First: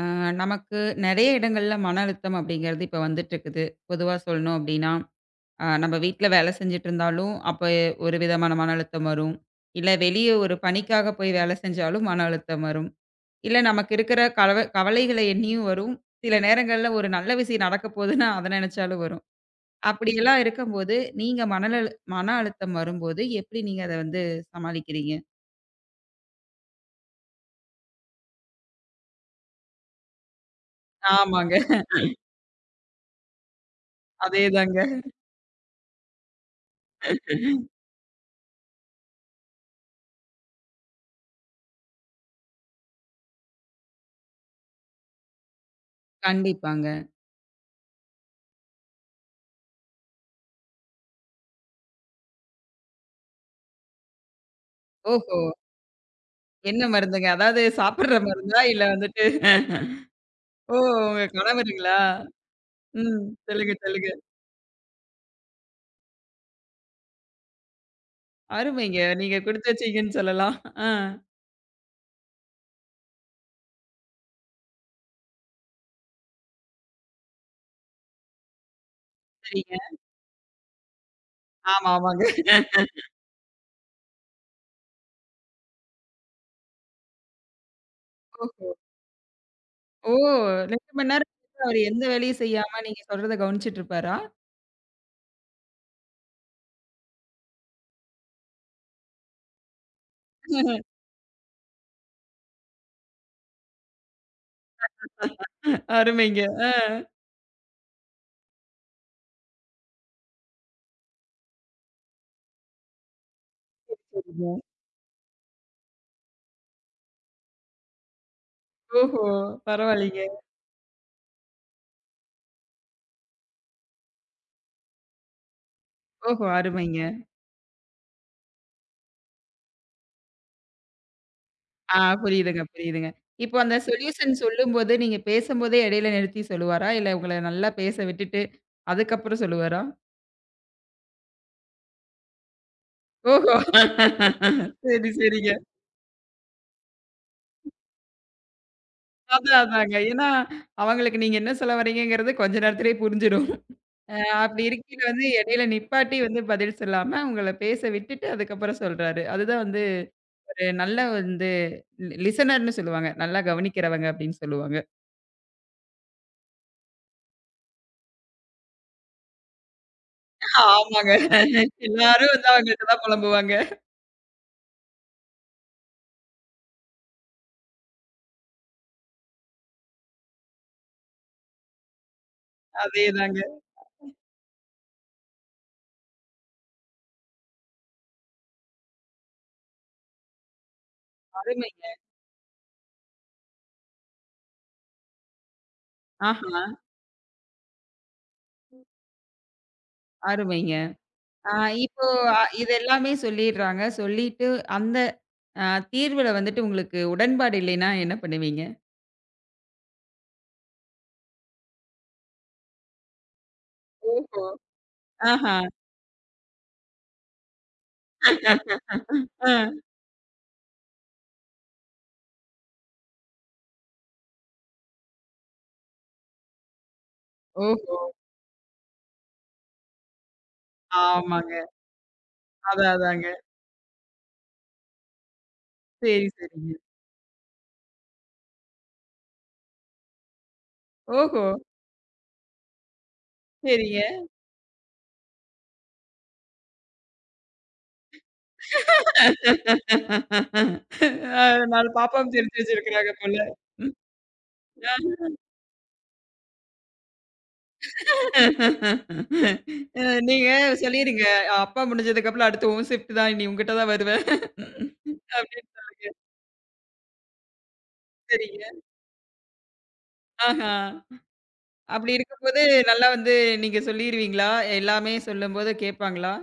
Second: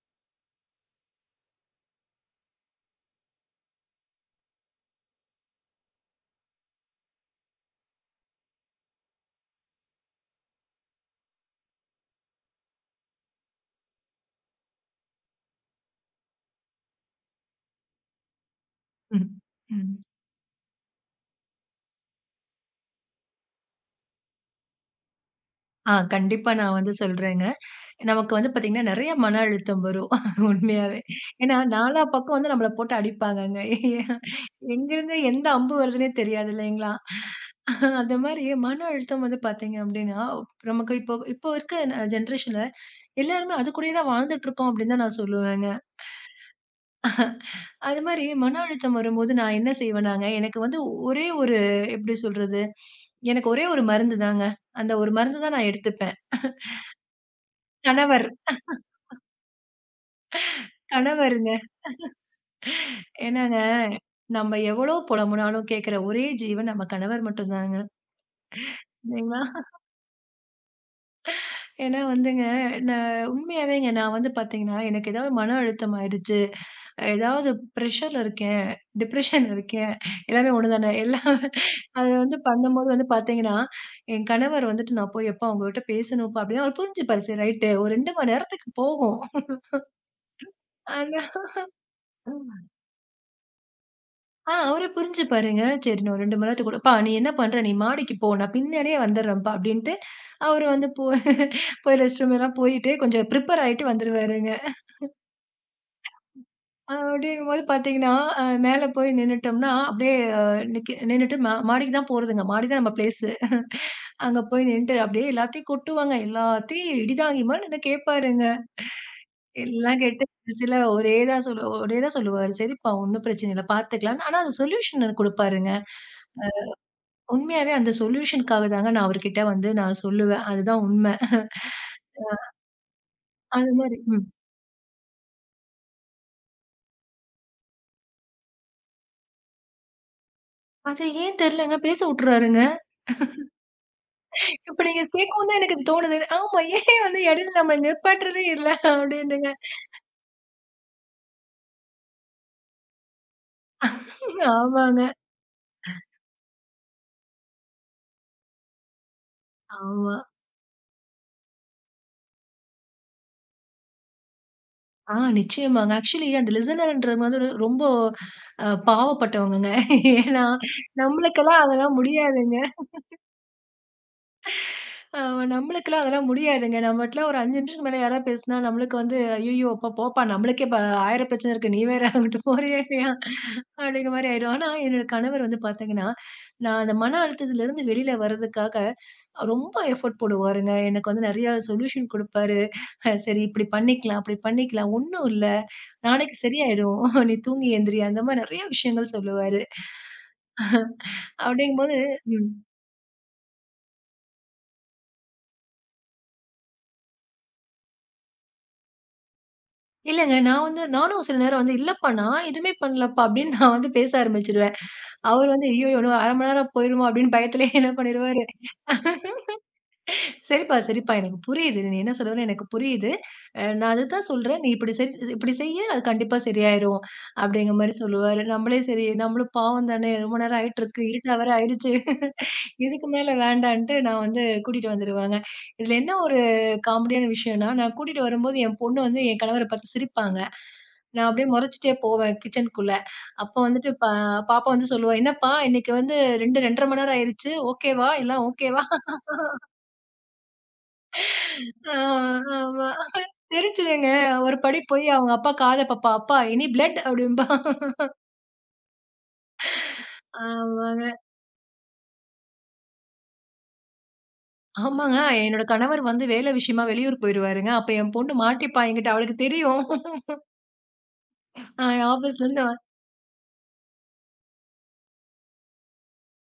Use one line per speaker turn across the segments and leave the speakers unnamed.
அ நமக்கு நெறைய இடங்கள்ல மன அழுத்தம் அப்படிங்கிறது இப்ப வந்துட்டுருக்குது. பொதுவா சொல்லணும் அப்படின்னா, நம்ம வீட்ல வேலை செஞ்சுட்டுருந்தாலும், அப்ப ஒரு விதமான மன அழுத்தம் வரும். இல்ல வெளிய ஒரு பணிக்காக போய் வேலை செஞ்சாலும் மன அழுத்தம் வரும். இல்ல நமக்கு இருக்கிற கவலைகள எண்ணியும் வரும். சில நேரங்கள்ல ஒரு நல்ல விஷயம் நடக்க போதுன்னா அத நெனச்சாலும் வரும்.
ம். ம்.
அப்படியெல்லாம் இருக்கும்போது, நீங்க மன அழுத்தம் வரும்போது எப்படி நீங்க அத வந்து சமாளிக்கிறீங்க?
ஆ கண்டிப்பா நான் வந்து சொல்றேங்க. நமக்கு வந்து பார்த்தீங்கன்னா, நெறைய மன அழுத்தம் வரும். உண்மையாவே.
ஆமாங்க.
ஏன்னா, நாலா பக்கம் வந்து நம்மள போட்டு அடிப்பாங்கங்க.
அதேதாங்க.
எங்கருந்து எந்த அம்பு வருதுன்னே தெரியாது இல்லைங்களா? அந்த மாரி மன அழுத்தம் வந்து பார்த்தீங்க அப்டின்னா, நமக்கு இப்போ இப்போ இருக்க ஜென்ரேஷன்ல எல்லாருமே அது கூடயே தான் வாழ்ந்துட்டுருக்கோம் அப்டின்னு தான் நான் சொல்லுவேங்க.
கண்டிப்பாங்க.
அது மாரி மன அழுத்தம் வரும்போது நான் என்ன செய்வேனாங்க, எனக்கு வந்து ஒரே ஒரு எப்டி சொல்றது? எனக்கு ஒரே ஒரு மருந்து தாங்க. அந்த ஒரு மருந்து
ஓஹோ!
தான் நான் எடுத்துப்பேன்.
என்ன மருந்துங்க? அதாவது சாப்பிடுற
கணவர்
மருந்தா? இல்ல வந்துட்டு ஓ! உங்க
கணவருங்க.
கணவருங்களா? ம்.
ஏன்னாங்க,
சொல்லுங்க, சொல்லுங்க.
நம்ம எவ்வளோ புலம்புனாலும் கேட்கிற ஒரே ஜீவன் நம்ம கணவர் மட்டும் தாங்க.
அருமைங்க. நீங்க
இல்லைங்களா?
குடுத்து வச்சீங்கன்னு சொல்லலாம். ஆ.
ஏன்னா வந்துங்க, நான் உண்மையாவேங்க நான் வந்து பார்த்தீங்கன்னா, எனக்கு ஏதாவது மன அழுத்தம் ஆயிடுச்சு, ஏதாவது ப்ரெஷர்ல இருக்கேன், டிப்ரஷன்ல
சரிங்க.
இருக்கேன், எல்லாமே ஒண்ணு தானே. எல்லாம்
ஆமா,
அது
ஆமாங்க.
வந்து பண்ணும்போது வந்து பார்த்தீங்கன்னா, என் கணவர் வந்துட்டு நான் போய் எப்பா உங்ககிட்ட பேசணும்ப்பா அப்படின்னா, அவர் புரிஞ்சுப்பாரு. சரி ரைட்டு ஒரு 2 மணி நேரத்துக்கு
ஓஹோ!
போகும்.
ஓ! 2 மணி
ஆனா
நேரம் வந்து அவரு எந்த வேலையும் செய்யாம நீங்க சொல்றத கவனிச்சுட்டு இருப்பாரா?
அவரு புரிஞ்சுப்பாருங்க. சரி நான் ஒரு 2 மணி நேரத்துக்கு கூட "ப்பா நீ என்ன பண்ற? நீ மாடிக்கு போ. நான் பின்னாடியே வந்துர்றேன்ப்பா" அப்படின்ட்டு அவரு வந்து போய் ரெஸ்ட் ரூம் எல்லாம் போயிட்டு கொஞ்சம் ப்ரிப்பேர் ஆயிட்டு வந்துருவாருங்க.
அருமைங்க. ஆ.
அப்படிங்கும்போது பார்த்தீங்கன்னா, மேல போய் நின்னுட்டோம்னா, அப்படியே நிக்க நின்னுட்டு மாடிக்கு தான் போறதுங்க. மாடி தான் நம்ம பிளேஸு. அங்க
சரிங்க.
போய் நின்னுட்டு அப்படியே எல்லாத்தையும் கொட்டுவாங்க. எல்லாத்தையும் இடிதாங்கி மாரி நின்னு கேட்பாருங்க.
ஓஹோ!
எல்லாம் கேட்டு
பரவாயில்லைங்க.
கடைசில ஒரே தான் சொல்லுவாரு. "சரிப்பா ஒண்ணும் பிரச்சனை இல்ல. பார்த்துக்கலாம்ன்னு" ஆனா அது சொல்யூஷன் குடுப்பாருங்க.
ஓஹோ! அருமைங்க.
உண்மையாவே அந்த சொல்யூஷன்க்காக தாங்க நான் அவர்கிட்ட வந்து நான் சொல்லுவேன். அதுதான் உண்மை.
ஆ, புரியுதுங்க, புரியுதுங்க. இப்போ
அது
அந்த
மாரி ம்.
சொல்யூஷன் சொல்லும்போது, நீங்க பேசும்போதே இடையில நிறுத்தி சொல்லுவாரா? இல்ல உங்கள நல்லா பேச விட்டுட்டு, அதுக்கப்புறம் சொல்லுவாரா?
அது ஏன் தெரியலங்க பேச உட்டுறாருங்க.
ஓஹோ!
இப்ப நீங்க
சரி,
கேட்கவும்
சரிங்க.
தான் எனக்கு இது தோணுது. ஆமா ஏன் வந்து இடையில நம்ம நிப்பாட்டுறதே இல்ல அப்டின்னுங்க.
அதான், அதாங்க. ஏன்னா, அவங்களுக்கு நீங்க என்ன சொல்ல வரீங்கங்கிறது கொஞ்ச நேரத்திலேயே புரிஞ்சிடும். அ அப்படி இருக்கையில
ஆமாங்க.
வந்து இடையில நிப்பாட்டி வந்து பதில் சொல்லாம, உங்கள பேச விட்டுட்டு அதுக்கப்புறம் சொல்றாரு. அதுதான் வந்து
ஆமா.
ஒரு நல்ல வந்து லிசனர்ன்னு சொல்லுவாங்க. நல்லா கவனிக்கிறவங்க அப்படின்னு சொல்லுவாங்க.
ஆ நிச்சயமாங்க. ஆக்சுவலி அந்த லிசனர்ன்ற மாதிரி ரொம்ப பாவப்பட்டவங்கங்க. ஏன்னா
ஆமாங்க.
நம்மளுக்கெல்லாம் அதெல்லாம்
எல்லாரும் வந்து
முடியாதுங்க.
அவங்கள்ட்ட தான் புலம்புவாங்க.
அ நம்மளுக்கெல்லாம் அதெல்லாம் முடியாதுங்க. நம்மட்டலாம் ஒரு 5 நிமிஷத்துக்கு மேல யாராவது பேசினா நம்மளுக்கு வந்து ஐய்யய்யோ! அப்பா போப்பா நம்மளுக்கே 1000 பிரச்சனை இருக்கு. நீ வேற அங்கிட்டு போறியா?
அதேதாங்க.
அப்படிங்கிற மாரி ஆயிரும். ஆனா, என்னோட கணவர் வந்து பார்த்தீங்கன்னா, நான் அந்த மன அழுத்தத்திலருந்து வெளியில வர்றதுக்காக ரொம்ப எஃபோர்ட் போடுவாருங்க. எனக்கு வந்து நெறைய
அருமைங்க.
சொல்யூஷன் குடுப்பாரு. சரி இப்படி பண்ணிக்கலாம், அப்படி பண்ணிக்கலாம். ஒண்ணும் இல்ல. நாளைக்கு
ஆஹா!
சரியாயிடும். நீ தூங்கி எந்திரி. அந்த மாரி நெறைய விஷயங்கள் சொல்லுவாரு.
அருமைங்க. ஆ
அப்படிங்கும்போது
இப்போ
ம்.
இது எல்லாமே சொல்லிடுறாங்க. சொல்லிட்டு அந்த அ தீர்வுல வந்துட்டு உங்களுக்கு உடன்பாடு இல்லைன்னா என்ன பண்ணுவீங்க?
இல்லங்க நான் வந்து நானும் சில நேரம் வந்து இல்லப்பா நான் எதுவுமே பண்ணலப்பா அப்படின்னு நான் வந்து பேச
ஓஹோ!
ஆரம்பிச்சுருவேன். அவர்
ஆஹா.
வந்து ஐய்யயோ! இன்னும் 1/2 மணி நேரம் போயிருமோ அப்படின்னு பயத்திலேயே என்ன பண்ணிருவாரு
ஆ.
சரிப்பா, சரிப்பா. எனக்கு புரியுது. நீ என்ன சொல்ல வர்றேன்னு எனக்கு புரியுது. நான் அதுதான் சொல்றேன். நீ இப்படி செய் இப்படி செய்யு. அது கண்டிப்பா சரியாயிரும். அப்படிங்கிற மாரி
ஓஹோ!
சொல்லுவாரு. நம்மளே சரி, நம்மளும் பாவம் தானே! ரொம்ப நேரம் ஆயிட்டுருக்கு. இருட்டா வேற
ஆமாங்க.
ஆயிடுச்சு.
அதான்
இதுக்கு
அதாங்க.
மேல வேண்டான்ட்டு நான் வந்து கூட்டிட்டு வந்துருவேங்க. இதுல என்ன
சரி,
ஒரு
சரிங்க.
காமெடியான விஷயம்ன்னா, நான் கூட்டிட்டு வரும்போது என் பொண்ணு வந்து என் கணவர பார்த்து சிரிப்பாங்க. நான்
ஓஹோ!
அப்படியே முறைச்சுட்டே போவேன் கிச்சனுக்குள்ள. அப்ப வந்துட்டு
சரிங்க.
பாப்பா வந்து சொல்லுவா, "என்னப்பா இன்னைக்கு வந்து 2, 2 1/2 மணி நேரம் ஆயிருச்சு. ஓகேவா? எல்லாம் ஓகேவா?"
அ 4
ஆ,
பாப்பாவும் தெரிஞ்சு
ஆமா.
வச்சிருக்கிறாங்க போல. ம்.
தெரிஞ்சுதுங்க. ஒரு படி போய் அவங்க அப்பா காத பாப்பா, "அப்பா எனி பிளட்" அப்படிம்பா.
அ நீங்க
ஆமாங்க.
சொல்லிருங்க. அப்பா முடிஞ்சதுக்கப்புறம் அடுத்து உன் ஷிஃப்ட் தான். இனி உன்கிட்ட தான் வருவேன்.
ஆமாங்க. என்னோட
அப்படின்னு
கணவர்
சொல்லுங்க.
வந்து வேலை விஷயமா வெளியூர் போயிருவாருங்க. அப்ப என் பொண்ணு
சரிங்க.
மாட்டிப்பா என்கிட்ட. அவளுக்கு தெரியும்.
ஆஹா.
அ
அப்படி இருக்கும்போது,
ஆஃபீஸ்லேருந்து வ
நல்லா வந்து நீங்க சொல்லிருவீங்களா? எல்லாமே சொல்லும்போது கேட்பாங்களா?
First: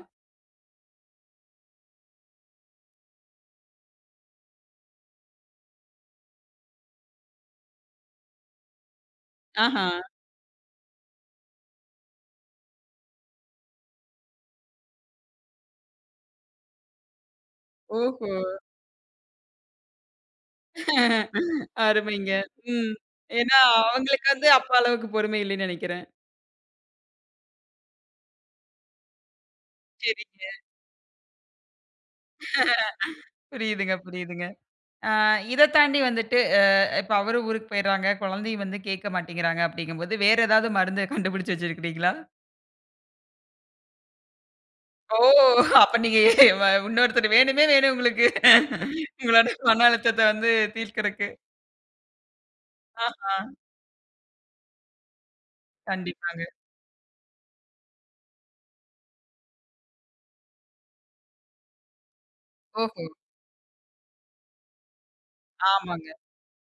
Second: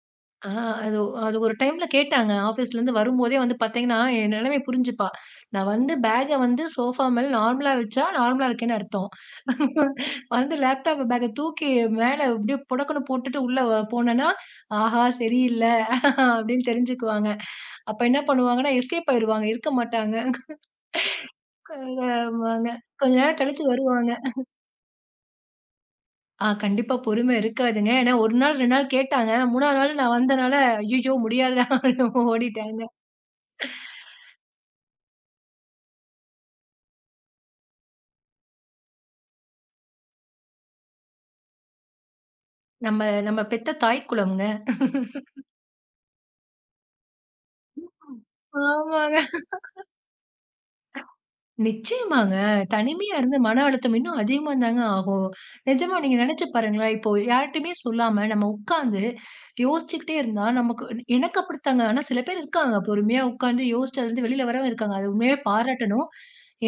ஆ அது அது ஒரு டைம்ல கேட்டாங்க. ஆஃபீஸ்லேருந்து வரும்போதே வந்து பார்த்தீங்கன்னா, என் நிலைமைய புரிஞ்சுப்பா. நான் வந்து பேக்க வந்து சோஃபா மேல நார்மலா வச்சா, நார்மலா இருக்கேன்னு அர்த்தம்.
ஆஹா!
வந்து லேப்டாப் பேக்க தூக்கி மேல அப்படியே புடக்குன்னு போட்டுட்டு உள்ள போனேன்னா, "ஆஹா! சரியில்ல" அப்படின்னு தெரிஞ்சுக்குவாங்க. அப்ப என்ன
ஓஹோ!
பண்ணுவாங்கன்னா, எஸ்கேப் ஆயிருவாங்க. இருக்க மாட்டாங்க.
அருமைங்க.
ஆமாங்க.
ம்.
கொஞ்ச நேரம்
ஏன்னா,
கழிச்சு வருவாங்க.
அவங்களுக்கு வந்து அப்ப அளவுக்கு பொறுமை இல்லைன்னு நெனைக்கிறேன்.
ஆ கண்டிப்பா பொறுமை இருக்காதுங்க. ஏன்னா 1 நாள், 2 நாள் கேட்டாங்க. 3ஆவது நாள் நான்
சரிங்க.
வந்தனால, "ஐயய்யோ! முடியாதுடா" அப்படின்னு ஓடிட்டாங்க.
புரியுதுங்க, புரியுதுங்க. ஆ இத தாண்டி வந்துட்டு, இப்ப அவரும் ஊருக்கு போயிடுறாங்க. குழந்தையும் வந்து கேட்க மாட்டேங்கிறாங்க அப்படிங்கும்போது, வேற ஏதாவது மருந்து கண்டுபிடிச்சு வச்சிருக்கிறீங்களா?
நம்ம நம்ம பெத்த தாய் குலம்ங்க.
ஓ! அப்ப நீங்க இன்னொருத்தர் வேணுமே வேணும் உங்களுக்கு.
ஆமாங்க.
உங்களோட மன அழுத்தத்த வந்து தீர்க்கறக்கு.
நிச்சயமாங்க. தனிமையா
ஆஹா!
இருந்து மன அழுத்தம் இன்னும் அதிகமா தாங்க ஆகும். நிஜமா நீங்க நெனச்சு
கண்டிப்பாங்க.
பாருங்களேன், இப்போ யார்ட்டயுமே சொல்லாம நம்ம உட்காந்து யோசிச்சுக்கிட்டே இருந்தா எனக்கு அப்படித்தாங்க. ஆனா சில பேர் இருக்காங்க.
ஓஹோ!
பொறுமையா உட்காந்து யோசிச்சு அதுலருந்து வெளில வரவங்க இருக்காங்க. அது உண்மையாவே பாராட்டணும்.
ஆமாங்க.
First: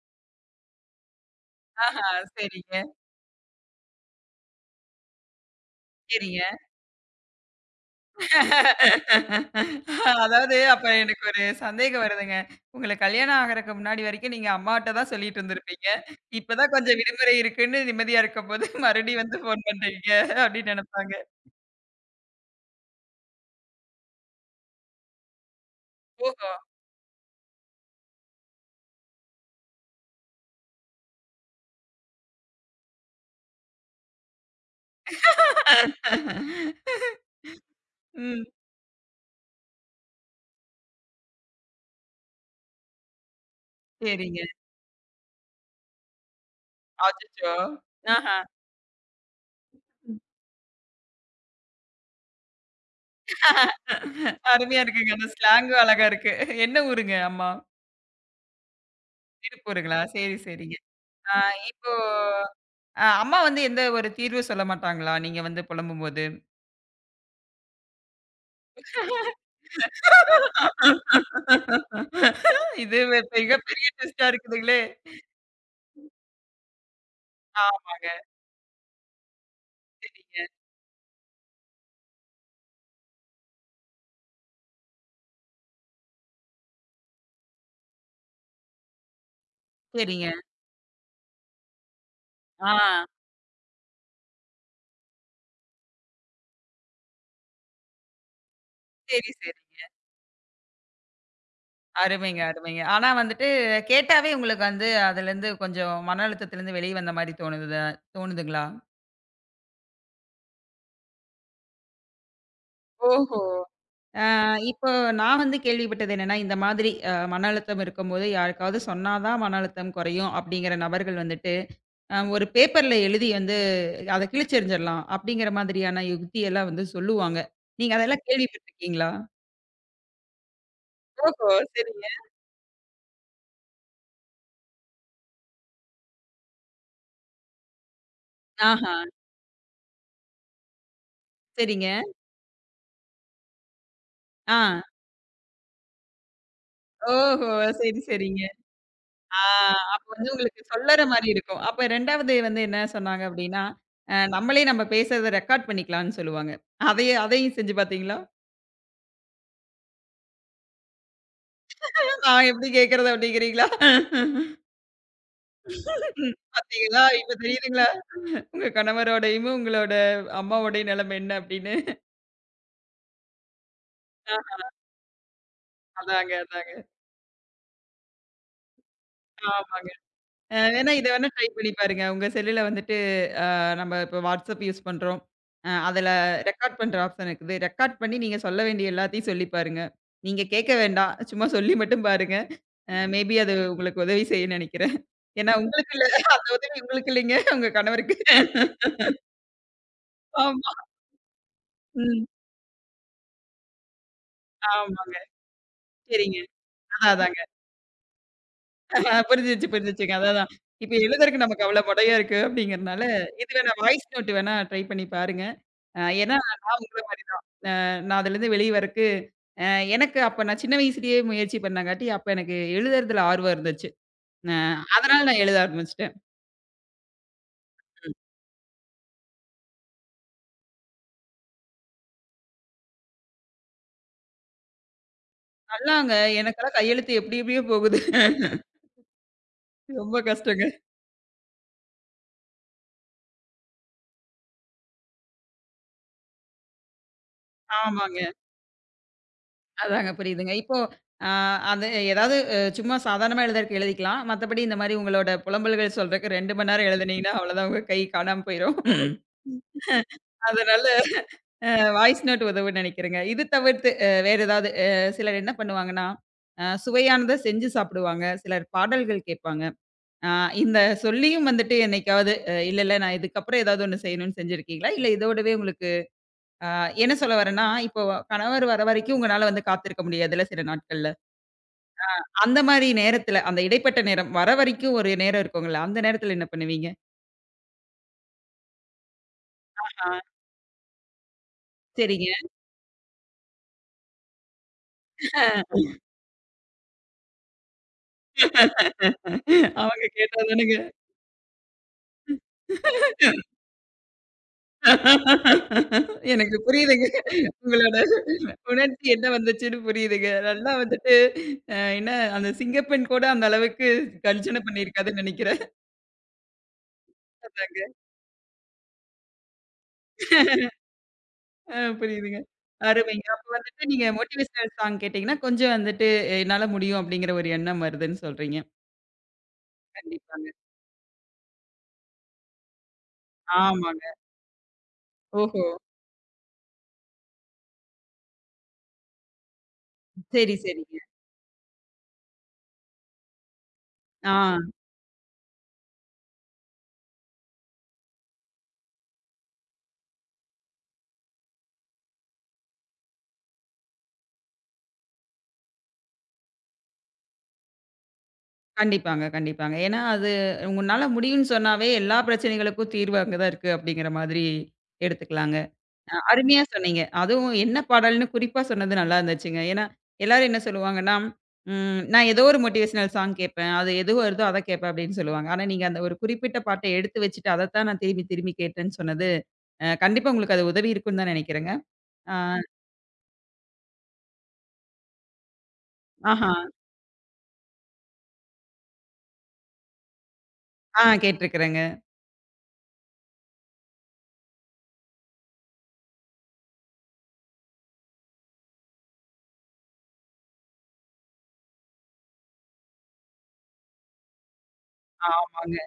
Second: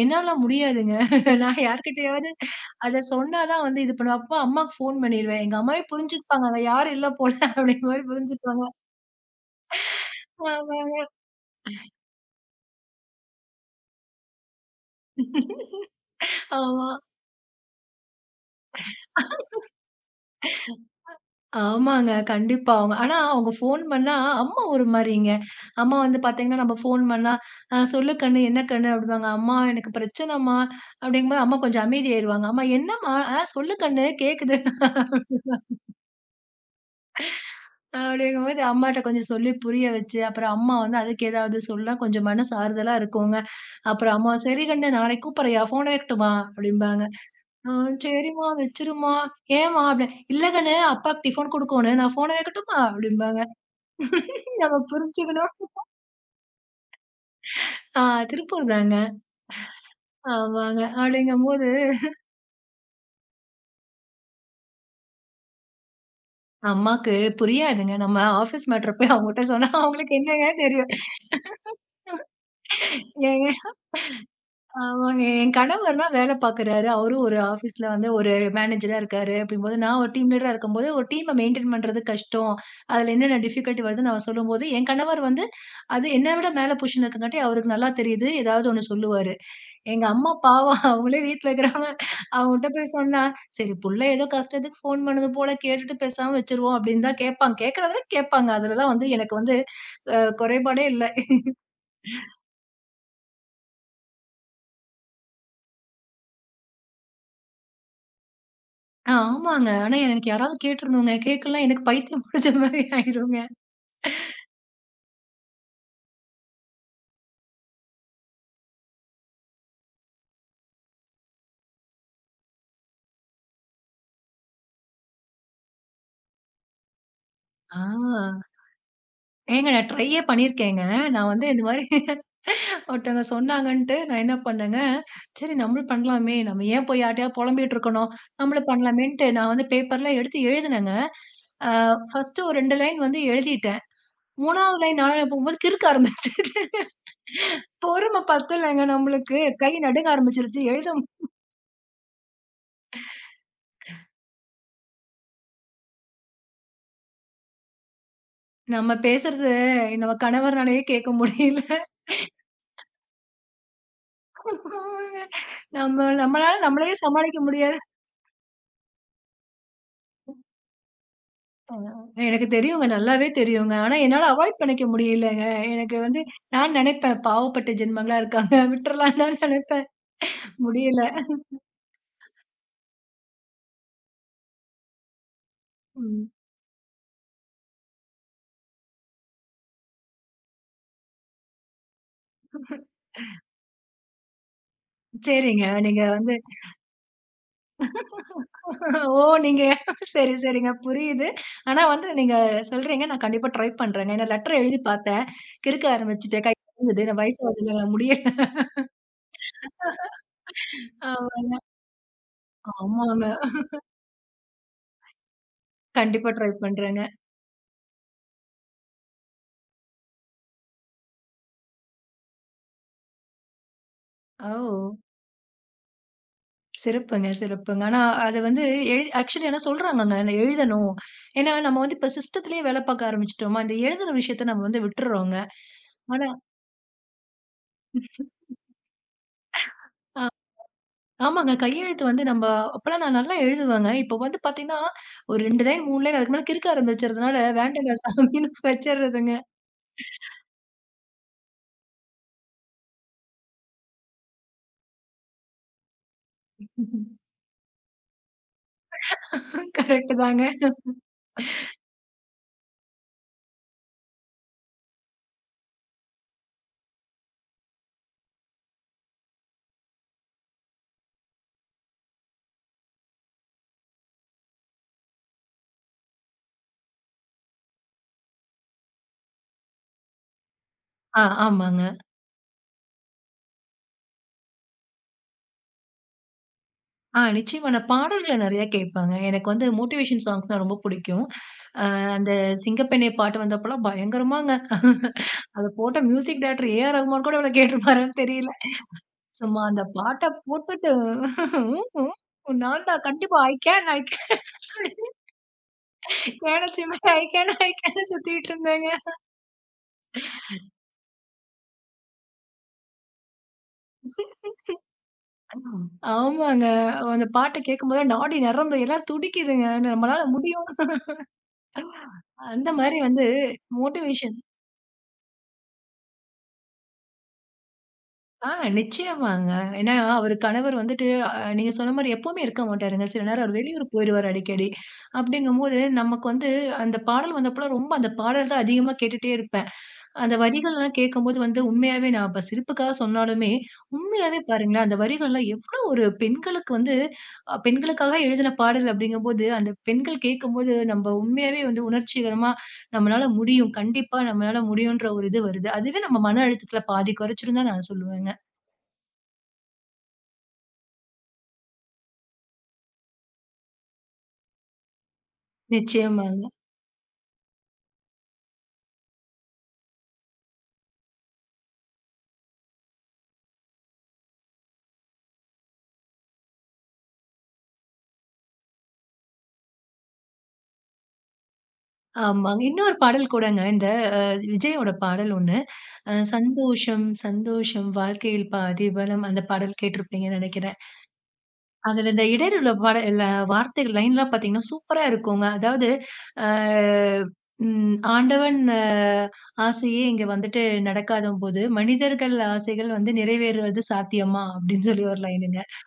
என்னால முடியாதுங்க. நான்
ஆஹா,
யார்கிட்டயாவது
சரிங்க,
அத சொன்னா தான் வந்து இது பண்ணுவேன். அப்பா அம்மாக்கு ஃபோன் பண்ணிருவேன். எங்க அம்மாவே புரிஞ்சுப்பாங்க.
சரிங்க.
அங்க யாரும் இல்ல போல அப்படிங்கிற மாரி புரிஞ்சுப்பாங்க.
அதாவது அப்ப
ஆமாங்க.
எனக்கு ஒரு சந்தேகம் வருதுங்க. உங்களுக்கு கல்யாணம் ஆகறக்கு முன்னாடி வரைக்கும் நீங்க அம்மாட்ட தான் சொல்லிட்டு இருந்திருப்பீங்க. இப்ப தான்
ஆமா.
கொஞ்சம் விடுமுறை இருக்குன்னு நிம்மதியா இருக்கும்போது, மறுபடியும் வந்து ஃபோன் பண்றீங்க அப்படின்னு நெனப்பாங்க.
ஆமாங்க. கண்டிப்பா. ஆனா அவங்க ஃபோன் பண்ணா, அம்மா ஒரு மாரிங்க. அம்மா வந்து
ஓஹோ!
பாத்தீங்கன்னா, நம்ம ஃபோன் பண்ணா, "அ சொல்லு கண்ணு, என்ன கண்ணு?" அப்படிம்பாங்க. "அம்மா எனக்கு பிரச்சனம்மா" அப்படிங்கும்போது அம்மா கொஞ்சம் அமைதியாயிருவாங்க. "அம்மா என்னம்மா? அ சொல்லு கண்ணு கேக்குது."
ம்.
அப்படிங்கும்போது அம்மாட்ட கொஞ்சம் சொல்லி புரிய வச்சு, அப்புறம் அம்மா வந்து அதுக்கு ஏதாவது சொன்னா கொஞ்சம் மனசு ஆறுதலா இருக்குங்க. அப்புறம் அம்மா,
சரிங்க.
"சரி கண்ணு நாளைக்கு கூப்பட்றேன்யா, ஃபோன் வைக்கட்டுமா?" அப்படிம்பாங்க.
அச்சச்சோ!
"ஆ
ஆஹா.
சரிம்மா வச்சுரும்மா." "ஏம்மா?" அப்படின் "இல்ல கண்ணு அப்பாக்கு டிஃபன் குடுக்கோணும். நான் ஃபோன வைக்கட்டுமா?" அப்படிம்பாங்க. நம்ம
அருமையா இருக்குங்க. அந்த
புரிஞ்சுக்கணும்.
ஸ்லாங்கும் அழகா இருக்கு. என்ன ஊருங்க அம்மா?
ஆ திருப்பூர் தாங்க.
திருப்பூருங்களா? சரி, சரிங்க.
ஆமாங்க.
ஆ
அப்படிங்கும்போது
இப்போ அம்மா வந்து எந்த ஒரு தீர்வு சொல்ல மாட்டாங்களா? நீங்க வந்து புலம்பும்போது?
அம்மாக்கு புரியாதுங்க. நம்ம ஆஃபீஸ் மேட்டர் போய் அவங்கட்ட சொன்னா அவங்களுக்கு என்னங்க தெரியும்?
இது
ஏங்க
மிகப்பெரிய ட்விஸ்ட்டா இருக்குதுங்களே!
ஆமாங்க. என் கணவர் தான் வேலை பார்க்குறாரு. அவரும் ஒரு ஆஃபீஸ்ல
ஆமாங்க.
வந்து ஒரு மேனேஜரா இருக்காரு. அப்படிங்கும்போது நான் ஒரு டீம்
சரிங்க,
லீடரா இருக்கும்போது, ஒரு டீம மெயின்டெயின் பண்றது கஷ்டம். அதுல என்னென்ன டிஃபிகல்டி வருதுன்னு அவர் சொல்லும்போது, என் கணவர் வந்து அது என்ன விட மேல பொசிஷன்ல இருக்கங்காட்டி அவருக்கு நல்லா தெரியுது. ஏதாவது ஒண்ணு சொல்லுவாரு. எங்க
சரிங்க.
அம்மா பாவம் அவங்களே வீட்ல இருக்கிறாங்க. அவங்கள்ட்ட
ஆ.
போய் சொன்னா, "சரி புள்ள ஏதோ கஷ்டத்துக்கு ஃபோன் பண்ணுது போல கேட்டுட்டு பேசாம வச்சுருவோம்" அப்படின்னு தான் கேட்பாங்க. கேட்கற வரைக்கும் கேட்பாங்க. அதுலலாம் வந்து
சரி,
எனக்கு
சரி.
வந்து குறைபாடே இல்ல.
அருமைங்க, அருமைங்க. ஆனா வந்துட்டு கேட்டாவே உங்களுக்கு வந்து அதுலருந்து கொஞ்சம் மன அழுத்தத்துலருந்து வெளிய வந்த மாரி தோணுதுதா தோணுதுங்களா?
ஆமாங்க. ஆனா எனக்கு யாராவது கேட்டுறணுங்க. கேட்கலனா எனக்கு பைத்தியம் பிடிச்ச மாரி
ஓஹோ!
ஆயிருங்க.
ஆ, இப்போ நான் வந்து கேள்விப்பட்டது என்னன்னா, இந்த மாதிரி மன அழுத்தம் இருக்கும்போது, யாருக்காவது சொன்னா தான் மன அழுத்தம் குறையும் அப்படிங்கிற நபர்கள் வந்துட்டு, ஒரு பேப்பர்ல எழுதி வந்து அத கிழிச்செறிஞ்சிடலாம் அப்படிங்கிற மாதிரியான யுக்தியெல்லாம் வந்து சொல்லுவாங்க. நீங்க அதெல்லாம்
ஆ.
கேள்விப்பட்டுருக்கீங்களா?
ஏங்க நான் ட்ரையே பண்ணியிருக்கேங்க. நான் வந்து
ஓஹோ!
இந்த மாரி
சரிங்க.
ஒருத்தவங்க சொன்னாங்கன்ட்டு, நான் என்ன பண்ணேங்க, சரி நம்மளும் பண்ணலாமே! நம்ம ஏன் போய் யார்ட்டயாவது புலம்பிட்டு இருக்கணும்? நம்மளும்
ஆஹா!
பண்ணலாமேன்ட்டு நான் வந்து பேப்பர்லாம் எடுத்து எழுதினேங்க. ஆ
சரிங்க.
ஃபர்ஸ்ட்டு ஒரு 2 லைன் வந்து எழுதிட்டேன்.
ஆ.
3வது லைன் 4 லைன் போகும்போது கிறுக்க ஆரம்பிச்சுருச்சு.
ஓஹோ! சரி,
பொறும
சரிங்க.
பத்தலங்க நம்மளுக்கு.
ஆ
கை
அப்ப
நடுங்க
வந்து
ஆரம்பிச்சுருச்சு.
உங்களுக்கு
எழுத
சொல்லற மாரி இருக்கும். அப்ப 2வது வந்து என்ன சொன்னாங்க அப்படின்னா, நம்மளே நம்ம பேசுறத ரெக்கார்ட் பண்ணிக்கலாம்னு சொல்லுவாங்க. அதையும் செஞ்சு பார்த்தீங்களா?
நம்ம பேசுறது நம்ம கணவர்னாலயே கேட்க முடியல.
நான் எப்படி கேட்கிறது அப்படிங்கிறீங்களா? ம்.
ஆமாங்க. நம்மளால நம்மளையே
பார்த்தீங்களா? இப்ப
சமாளிக்க முடியாது.
தெரியுதுங்களா? உங்க கணவரோடையும், உங்களோட அம்மாவோடயும் நிலைமை என்ன
அ
அப்படின்னு.
எனக்கு தெரியுங்க. நல்லாவே தெரியுங்க. ஆனா என்னால அவாய்ட் பண்ணிக்க முடியலங்க. எனக்கு வந்து
அதாங்க, அதாங்க.
நான் நெனைப்பேன், பாவப்பட்ட ஜென்மங்களா இருக்காங்க. விட்டுறலாம் தான் நெனைப்பேன்.
ஆமாங்க. வேணா
முடியல.
இத வேணா ட்ரை பண்ணி பாருங்க. உங்க செல்லுல வந்துட்டு நம்ம இப்ப WhatsApp யூஸ் பண்றோம். அதுல
ம்.
ரெக்கார்ட் பண்ற ஆப்ஷன் இருக்குது. ரெக்கார்ட் பண்ணி நீங்க சொல்ல வேண்டிய எல்லாத்தையும் சொல்லி பாருங்க. நீங்க கேட்க வேண்டாம். சும்மா சொல்லி மட்டும் பாருங்க. மேபி அது உங்களுக்கு உதவி செய்யும்னு நெனைக்கிறேன். ஏன்னா
சரிங்க.
உங்களுக்கு
நீங்க
இல்ல.
வந்து
அந்த உதவி உங்களுக்கு இல்லைங்க. உங்க கணவருக்கு.
ஓ! நீங்க சரி, சரிங்க.
ஆமா.
புரியுது. ஆனா வந்து
ம்.
நீங்க சொல்றீங்க. நான் கண்டிப்பா ட்ரை பண்றேங்க. ஏன்னா லெட்டர் எழுதி
ஆமாங்க.
பார்த்தேன். கிறுக்க
சரிங்க.
ஆரம்பிச்சுட்டேன். கை நடுங்குது.
அதான்
நான்
அதாங்க.
வயசாகுதுல்லங்க முடியல.
ஆ, புரிஞ்சிச்சு, புரிஞ்சிச்சுங்க. அதான், அதான். இப்ப எழுதுறக்கு
ஆமாங்க.
நமக்கு அவ்வளோ கொடையா இருக்கு அப்டிங்கிறனால,
ஆமாங்க.
இது வேணா வாய்ஸ் நோட் வேணா ட்ரை பண்ணி பாருங்க.
கண்டிப்பா
ஏன்னா
ட்ரை
நான் உங்கள
பண்றேங்க.
மாரி தான். நான் அதுலருந்து வெளிய வரக்கு, அ எனக்கு அப்ப நான் சின்ன வயசுலயே முயற்சி பண்ணங்காட்டி, அப்ப எனக்கு எழுதுறதுல ஆர்வம் இருந்துச்சு. அ
ஓ!
அதனால நான் எழுத ஆரம்பிச்சுட்டேன்.
சிறப்புங்க, சிறப்புங்க. ஆனா அது வந்து ஆக்சுவலி ஆனா சொல்றாங்கங்க. நான் எழுதணும். ஏன்னா நம்ம வந்து இப்ப சிஸ்டத்திலேயே வேலை பார்க்க ஆரம்பிச்சுட்டோமா, இந்த எழுதுற விஷயத்த நம்ம வந்து விட்டுர்றோங்க.
நல்லாங்க
ஆனா
எனக்கெல்லாம் கையெழுத்து எப்டி எப்டியோ போகுது. ரொம்ப
அ
கஷ்டங்க.
ஆமாங்க. கையெழுத்து வந்து நம்ம அப்பலாம் நான் நல்லா எழுதுவேங்க. இப்ப வந்து பார்த்தீங்கன்னா, ஒரு 2 லைன் 3 லைன் அதுக்கு மேல கிறுக்க ஆரம்பிச்சறதுனால வேண்டாம்டா
ஆமாங்க.
சாமின்னு வச்சர்றதுங்க.
அதாங்க புரியுதுங்க. இப்போ அ அது ஏதாவது சும்மா சாதாரணமா எழுதுறக்கு எழுதிக்கலாம். மத்தபடி இந்த மாரி உங்களோட புலம்பல்கள் சொல்றக்கு 2 மணி நேரம் எழுதுனீங்கன்னா, அவ்வளோதான் உங்க கை காணாம போயிரும்.
கரெக்ட் தாங்க.
அதனால அ வாய்ஸ் நோட் உதவும்ன்னு நெனைக்கிறேங்க. இது தவிர்த்து வேற ஏதாவது சிலர் என்ன பண்ணுவாங்கன்னா, சுவையானத செஞ்சு சாப்பிடுவாங்க. சிலர் பாடல்கள் கேட்பாங்க. அ இந்த சொல்லியும் வந்துட்டு என்னைக்காவது இல்ல, இல்ல நான் இதுக்கப்புறம் ஏதாவது ஒண்ணு செய்யணும்னு செஞ்சிருக்கீங்களா? இல்ல இதோடவே உங்களுக்கு அ என்ன சொல்ல வரேன்னா, இப்போ கணவர் வர வரைக்கும் உங்கனால வந்து காத்திருக்க முடியாதுல்ல சில நாட்கள்ல.
ஆ ஆமாங்க.
அந்த மாரி நேரத்துல, அந்த இடைப்பட்ட நேரம் வர வரைக்கும் ஒரு நேரம் இருக்கும்ல, அந்த நேரத்துல என்ன பண்ணுவீங்க?
ஆ நிச்சயமா நான் பாடல்கள நெறைய கேட்பேங்க. எனக்கு வந்து
ஆ.
மோட்டிவேஷன் சாங்ஸ்னா ரொம்ப புடிக்கும். அ
சரிங்க.
அந்த சிங்கப்பெண்ணே பாட்டு வந்தப்பலாம் பயங்கரமாங்க. அத போட்ட music director A. R. Rahman கூட இவ்வளோ கேட்டிருப்பாரான்னு தெரியல. சும்மா அந்த
அவங்க
பாட்ட
கேட்டா தானங்க.
போட்டுட்டு ம், ம். நான் தான் கண்டிப்பா ஐ கேன், ஐ கேன்,
எனக்கு
கேன் அச்சீவ் மை
புரியுதுங்க.
ஐ கேன், ஐ
உங்களோட
கேன்னு சுத்திட்டு இருந்தேங்க.
உணர்ச்சி என்ன வந்துச்சுன்னு புரியுதுங்க. நல்லா வந்துட்டு என்ன அந்த சிங்கப்பெண் கூட அந்த அளவுக்கு கர்ஜன பண்ணியிருக்காதுன்னு நெனைக்கிறேன்.
ஆமாங்க. அந்த பாட்ட
அதாங்க.
கேட்கும்போது நாடி நரம்பு எல்லாம் துடிக்குதுங்க. நம்மளால முடியும்.
ஆ, புரியுதுங்க.
அந்த மாரி வந்து
அருமைங்க. அப்ப வந்துட்டு நீங்க
மோட்டிவேஷன்
மோட்டிவேஷனல் சாங் கேட்டீங்கன்னா, கொஞ்சம் வந்துட்டு என்னால முடியும் அப்படிங்கிற ஒரு எண்ணம் வருதுன்னு
ஆ
சொல்றீங்க.
நிச்சயமாங்க. ஏன்னா, அவர்
கண்டிப்பாங்க.
கணவர் வந்துட்டு நீங்க சொன்ன மாரி எப்பவுமே இருக்க மாட்டாருங்க. சில நேரம் அவர் வெளியூர்
ஆமாங்க.
போயிருவாரு அடிக்கடி.
ஓஹோ!
அப்படிங்கும்போது நமக்கு வந்து அந்த பாடல் வந்தப்பலாம் ரொம்ப அந்த பாடல் தான் அதிகமா கேட்டுட்டே இருப்பேன். அந்த
சரி,
வரிகள்லாம்
சரிங்க.
கேட்கும்போது வந்து உண்மையாவே நான் இப்ப சிரிப்புக்காக சொன்னாலுமே,
ஆ,
உண்மையாவே பாருங்களேன், அந்த வரிகள்லாம் எவ்ளோ ஒரு பெண்களுக்கு வந்து பெண்களுக்காக எழுதின பாடல் அப்படிங்கும்போது, அந்த பெண்கள் கேட்கும்போது நம்ம உண்மையாவே வந்து உணர்ச்சிகரமா, நம்மளால முடியும். கண்டிப்பா நம்மளால முடியுன்ற ஒரு இது வருது. அதுவே நம்ம மன அழுத்தத்துல பாதி குறைச்சிரும் தான் நான் சொல்லுவேங்க.
கண்டிப்பாங்க, கண்டிப்பாங்க. ஏன்னா அது உன்னால முடியும்ன்னு சொன்னாவே எல்லா பிரச்சனைகளுக்கும் தீர்வு அங்க தான் இருக்கு அப்படிங்கிற மாதிரி எடுத்துக்கலாங்க.
நிச்சயமாங்க.
அருமையா சொன்னீங்க. அதுவும் என்ன பாடல்னு குறிப்பா சொன்னது நல்லா இருந்துச்சுங்க. ஏன்னா, எல்லாரும் என்ன சொல்லுவாங்கன்னா, நான் ஏதோ ஒரு மோட்டிவேஷனல் சாங் கேட்பேன். அது எது வருதோ அத கேட்பேன் அப்படின்னு சொல்லுவாங்க. ஆனா நீங்க அந்த ஒரு குறிப்பிட்ட பாட்ட எடுத்து வச்சுட்டு அதத்தான் நான் திரும்பி திரும்பி கேட்டேன்னு சொன்னது, கண்டிப்பா உங்களுக்கு அது உதவி இருக்குன்னு தான் நெனைக்கிறேங்க. ஆ
ஆமாங்க. இன்னொரு பாடல் கூடங்க. இந்த அ விஜயோட பாடல் ஒண்ணு.
ஆஹா.
சந்தோஷம், சந்தோஷம் வாழ்க்கையில் பாதி பலம். அந்த பாடல் கேட்டிருப்பீங்கன்னு நெனைக்கிறேன்.
கேட்டுருக்கிறேங்க.
அதுல இந்த இடையில பாட இல்ல வார்த்தைகள் லைன்லாம் பார்த்தீங்கன்னா, சூப்பரா இருக்குங்க. அதாவது, அ ம் ஆண்டவன் ஆசையே இங்க வந்துட்டு நடக்காதம்போது, மனிதர்கள் ஆசைகள் வந்து நிறைவேறுவது சாத்தியமா? அப்படின்னு சொல்லி ஒரு லைனுங்க.
ஆமாங்க.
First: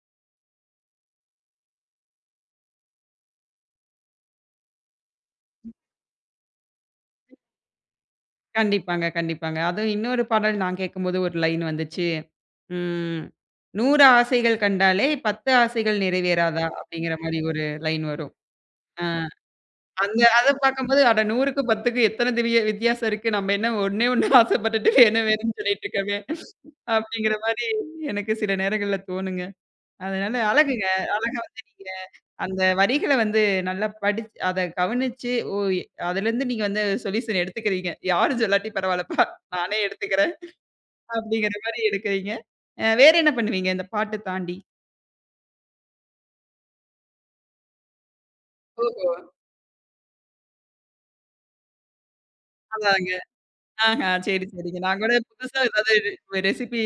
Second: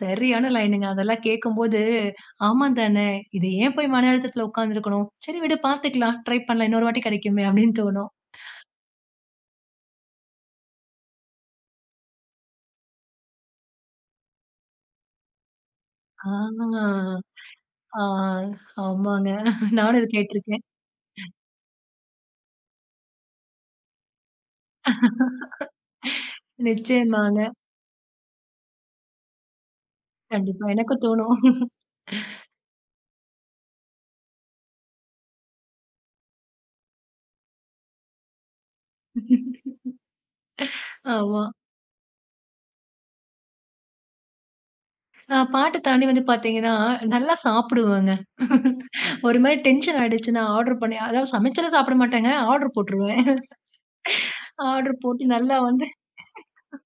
சரியான லைனுங்க. அதெல்லாம் கேட்கும்போது, ஆமா தானே! இது ஏன் போய் மன அழுத்தத்துல உட்காந்துருக்கணும்? சரி விடு பார்த்துக்கலாம். ட்ரை பண்ணலாம். இன்னொரு வாட்டி கிடைக்குமே அப்படின்னு தோணும்.
கண்டிப்பாங்க, கண்டிப்பாங்க. அதுவும் இன்னொரு பாடல் நான் கேட்கும்போது ஒரு லைன் வந்துச்சு. ம். "100 ஆசைகள் கண்டாலே 10 ஆசைகள்
ஆ,
நிறைவேறாதா?" அப்படிங்கிற மாரி ஒரு
ஆ
லைன் வரும். ஆ.
ஆமாங்க. நானும் இது
அத
கேட்டுருக்கேன்.
பார்க்கும்போது, அட 100க்கு 10க்கு எத்தன திவிய வித்தியாசம் இருக்கு. நம்ம என்ன ஒண்ணே ஒண்ணு ஆசைப்பட்டுட்டு வேணும் வேணும்னு சொல்லிட்டு இருக்கோமே! அப்பிடிங்கிற
நிச்சயமாங்க.
மாரி எனக்கு சில நேரங்கள்ல தோணுங்க. அதனால
கண்டிப்பா
அழகுங்க.
எனக்கும் தோணும்.
அழகா வந்து நீங்க அந்த வரிகள வந்து நல்லா படிச்சு அத கவனிச்சு, ஓ! அதுலேருந்து நீங்க வந்து சொல்யூஷன் எடுத்துக்கிறீங்க. யாரும் சொல்லாட்டி பரவாயில்லப்பா! நானே எடுத்துக்கிறேன்.
ஆமா.
அப்பிடிங்கிற மாரி எடுக்கிறீங்க. வேற என்ன பண்ணுவீங்க? இந்த பாட்டு தாண்டி?
பாட்டு தாண்டி வந்து பார்த்தீங்கன்னா, நல்லா சாப்பிடுவேங்க.
ஓஹோ!
ஒரு மாரி டென்ஷன் ஆயிடுச்சுன்னா, ஆர்டர் பண்ணி அதாவது சமைச்செல்லாம் சாப்பிட மாட்டேங்க. ஆர்டர்
அதாங்க.
போட்டுருவேன்.
ஆஹா. சரி, சரிங்க.
ஆர்டர்
நான் கூட
போட்டு நல்லா
புதுசா
வந்து
ஏதாவது ரெசிபி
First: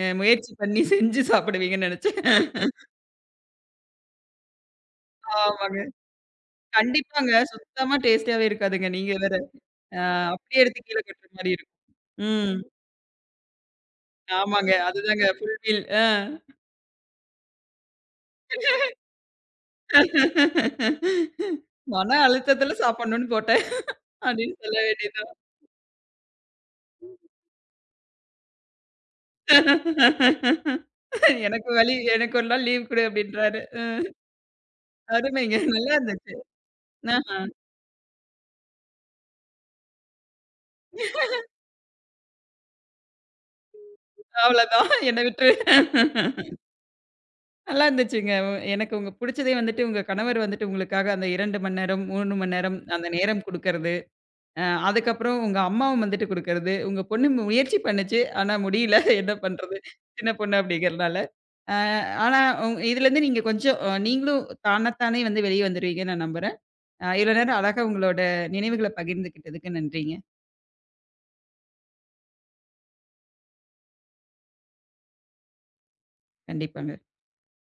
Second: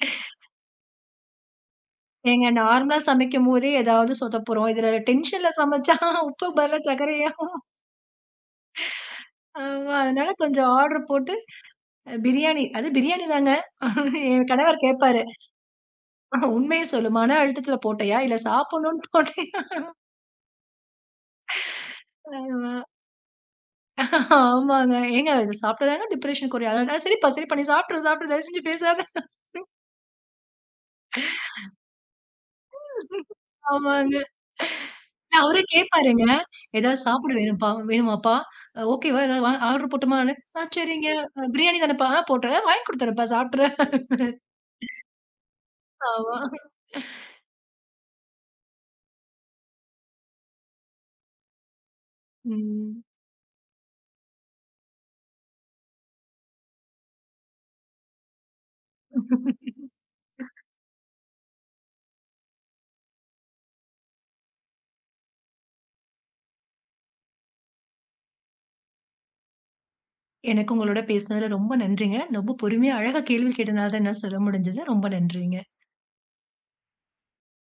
முயற்சி பண்ணி செஞ்சு சாப்பிடுவீங்கன்னு நெனச்சேன்.
ஏங்க நார்மலா சமைக்கும்போதே ஏதாவது சொதப்புரும். இதுல டென்ஷன்ல
ஆமாங்க.
சமைச்சா உப்பு பதிலா
கண்டிப்பாங்க.
சர்க்கரையாகும்.
சுத்தமா டேஸ்டியாவே இருக்காதுங்க. நீங்க வேற.
ஆமா.
ஆ
அதனால
அப்படியே
கொஞ்சம்
எடுத்து கீழ
ஆர்டர்
கொட்டுற
போட்டு
மாரி இருக்கும். ம்.
பிரியாணி தாங்க. என்
ஆமாங்க.
கணவர் கேட்பாரு.
அதுதாங்க ஃபுல் மீல். ஆ.
உண்மைய சொல்லு. மன அழுத்தத்தில போட்டயா? இல்ல சாப்பிடணும்னு போட்டயா?
மன அழுத்தத்துல சாப்பிடணும்னு போட்டேன். அப்படின்னு சொல்ல
ஆமாங்க. ஏங்க
வேண்டியதுதான்.
இத சாப்பிட்டா தாங்க டிப்ரஷன் குறையும். அதனால தான் சரிப்பா சரிப்பா நீ சாப்ட்ரு சாப்ட்ரு தயவு செஞ்சு பேசாத.
எனக்கு வலி. எனக்கு ஒரு நாள் லீவ் குடு அப்படின்றாரு.
ஆமாங்க. நான்
அருமைங்க.
அவரே
நல்லா
கேட்பாருங்க.
இருந்துச்சு.
"ஏதாவது சாப்பிட
ஆஹா.
வேணும்ப்பா வேணுமாப்பா? அ ஓகேவா? ஏதாவது வா ஆர்டர் போட்டுமான்னு" "ஆ சரிங்க. அ பிரியாணி தானேப்பா! ஆ போட்டுறேன். வாங்கி குடுத்துறேன்ப்பா சாப்பிட்டுரு."
அவ்வளோதான். என்ன விட்டுரு.
ஆமா.
நல்லா இருந்துச்சுங்க. எனக்கு உங்க புடிச்சதே வந்துட்டு, உங்க கணவர் வந்துட்டு உங்களுக்காக அந்த 2 மணி நேரம், 3 மணி நேரம்
ம்.
அந்த நேரம் குடுக்கறது. அதுக்கப்புறம் உங்க அம்மாவும் வந்துட்டு குடுக்கறது. உங்க பொண்ணு முயற்சி பண்ணுச்சு. ஆனா முடியல. என்ன பண்றது? சின்ன பொண்ணு அப்படிங்கிறனால. அ ஆனா இதுலருந்து நீங்க கொஞ்சம் நீங்களும் தானத்தானே வந்து வெளிய வந்துருவீங்கன்னு நான் நம்புறேன். இவ்வளோ நேரம் அழகா உங்களோட நினைவுகள பகிர்ந்துக்கிட்டதுக்கு நன்றிங்க.
எனக்கு உங்களோட பேசினதுல ரொம்ப நன்றிங்க. ரொம்ப பொறுமையா, அழகா கேள்வி கேட்டனால தான் என்னால சொல்ல முடிஞ்சது. ரொம்ப நன்றிங்க.
கண்டிப்பாங்க.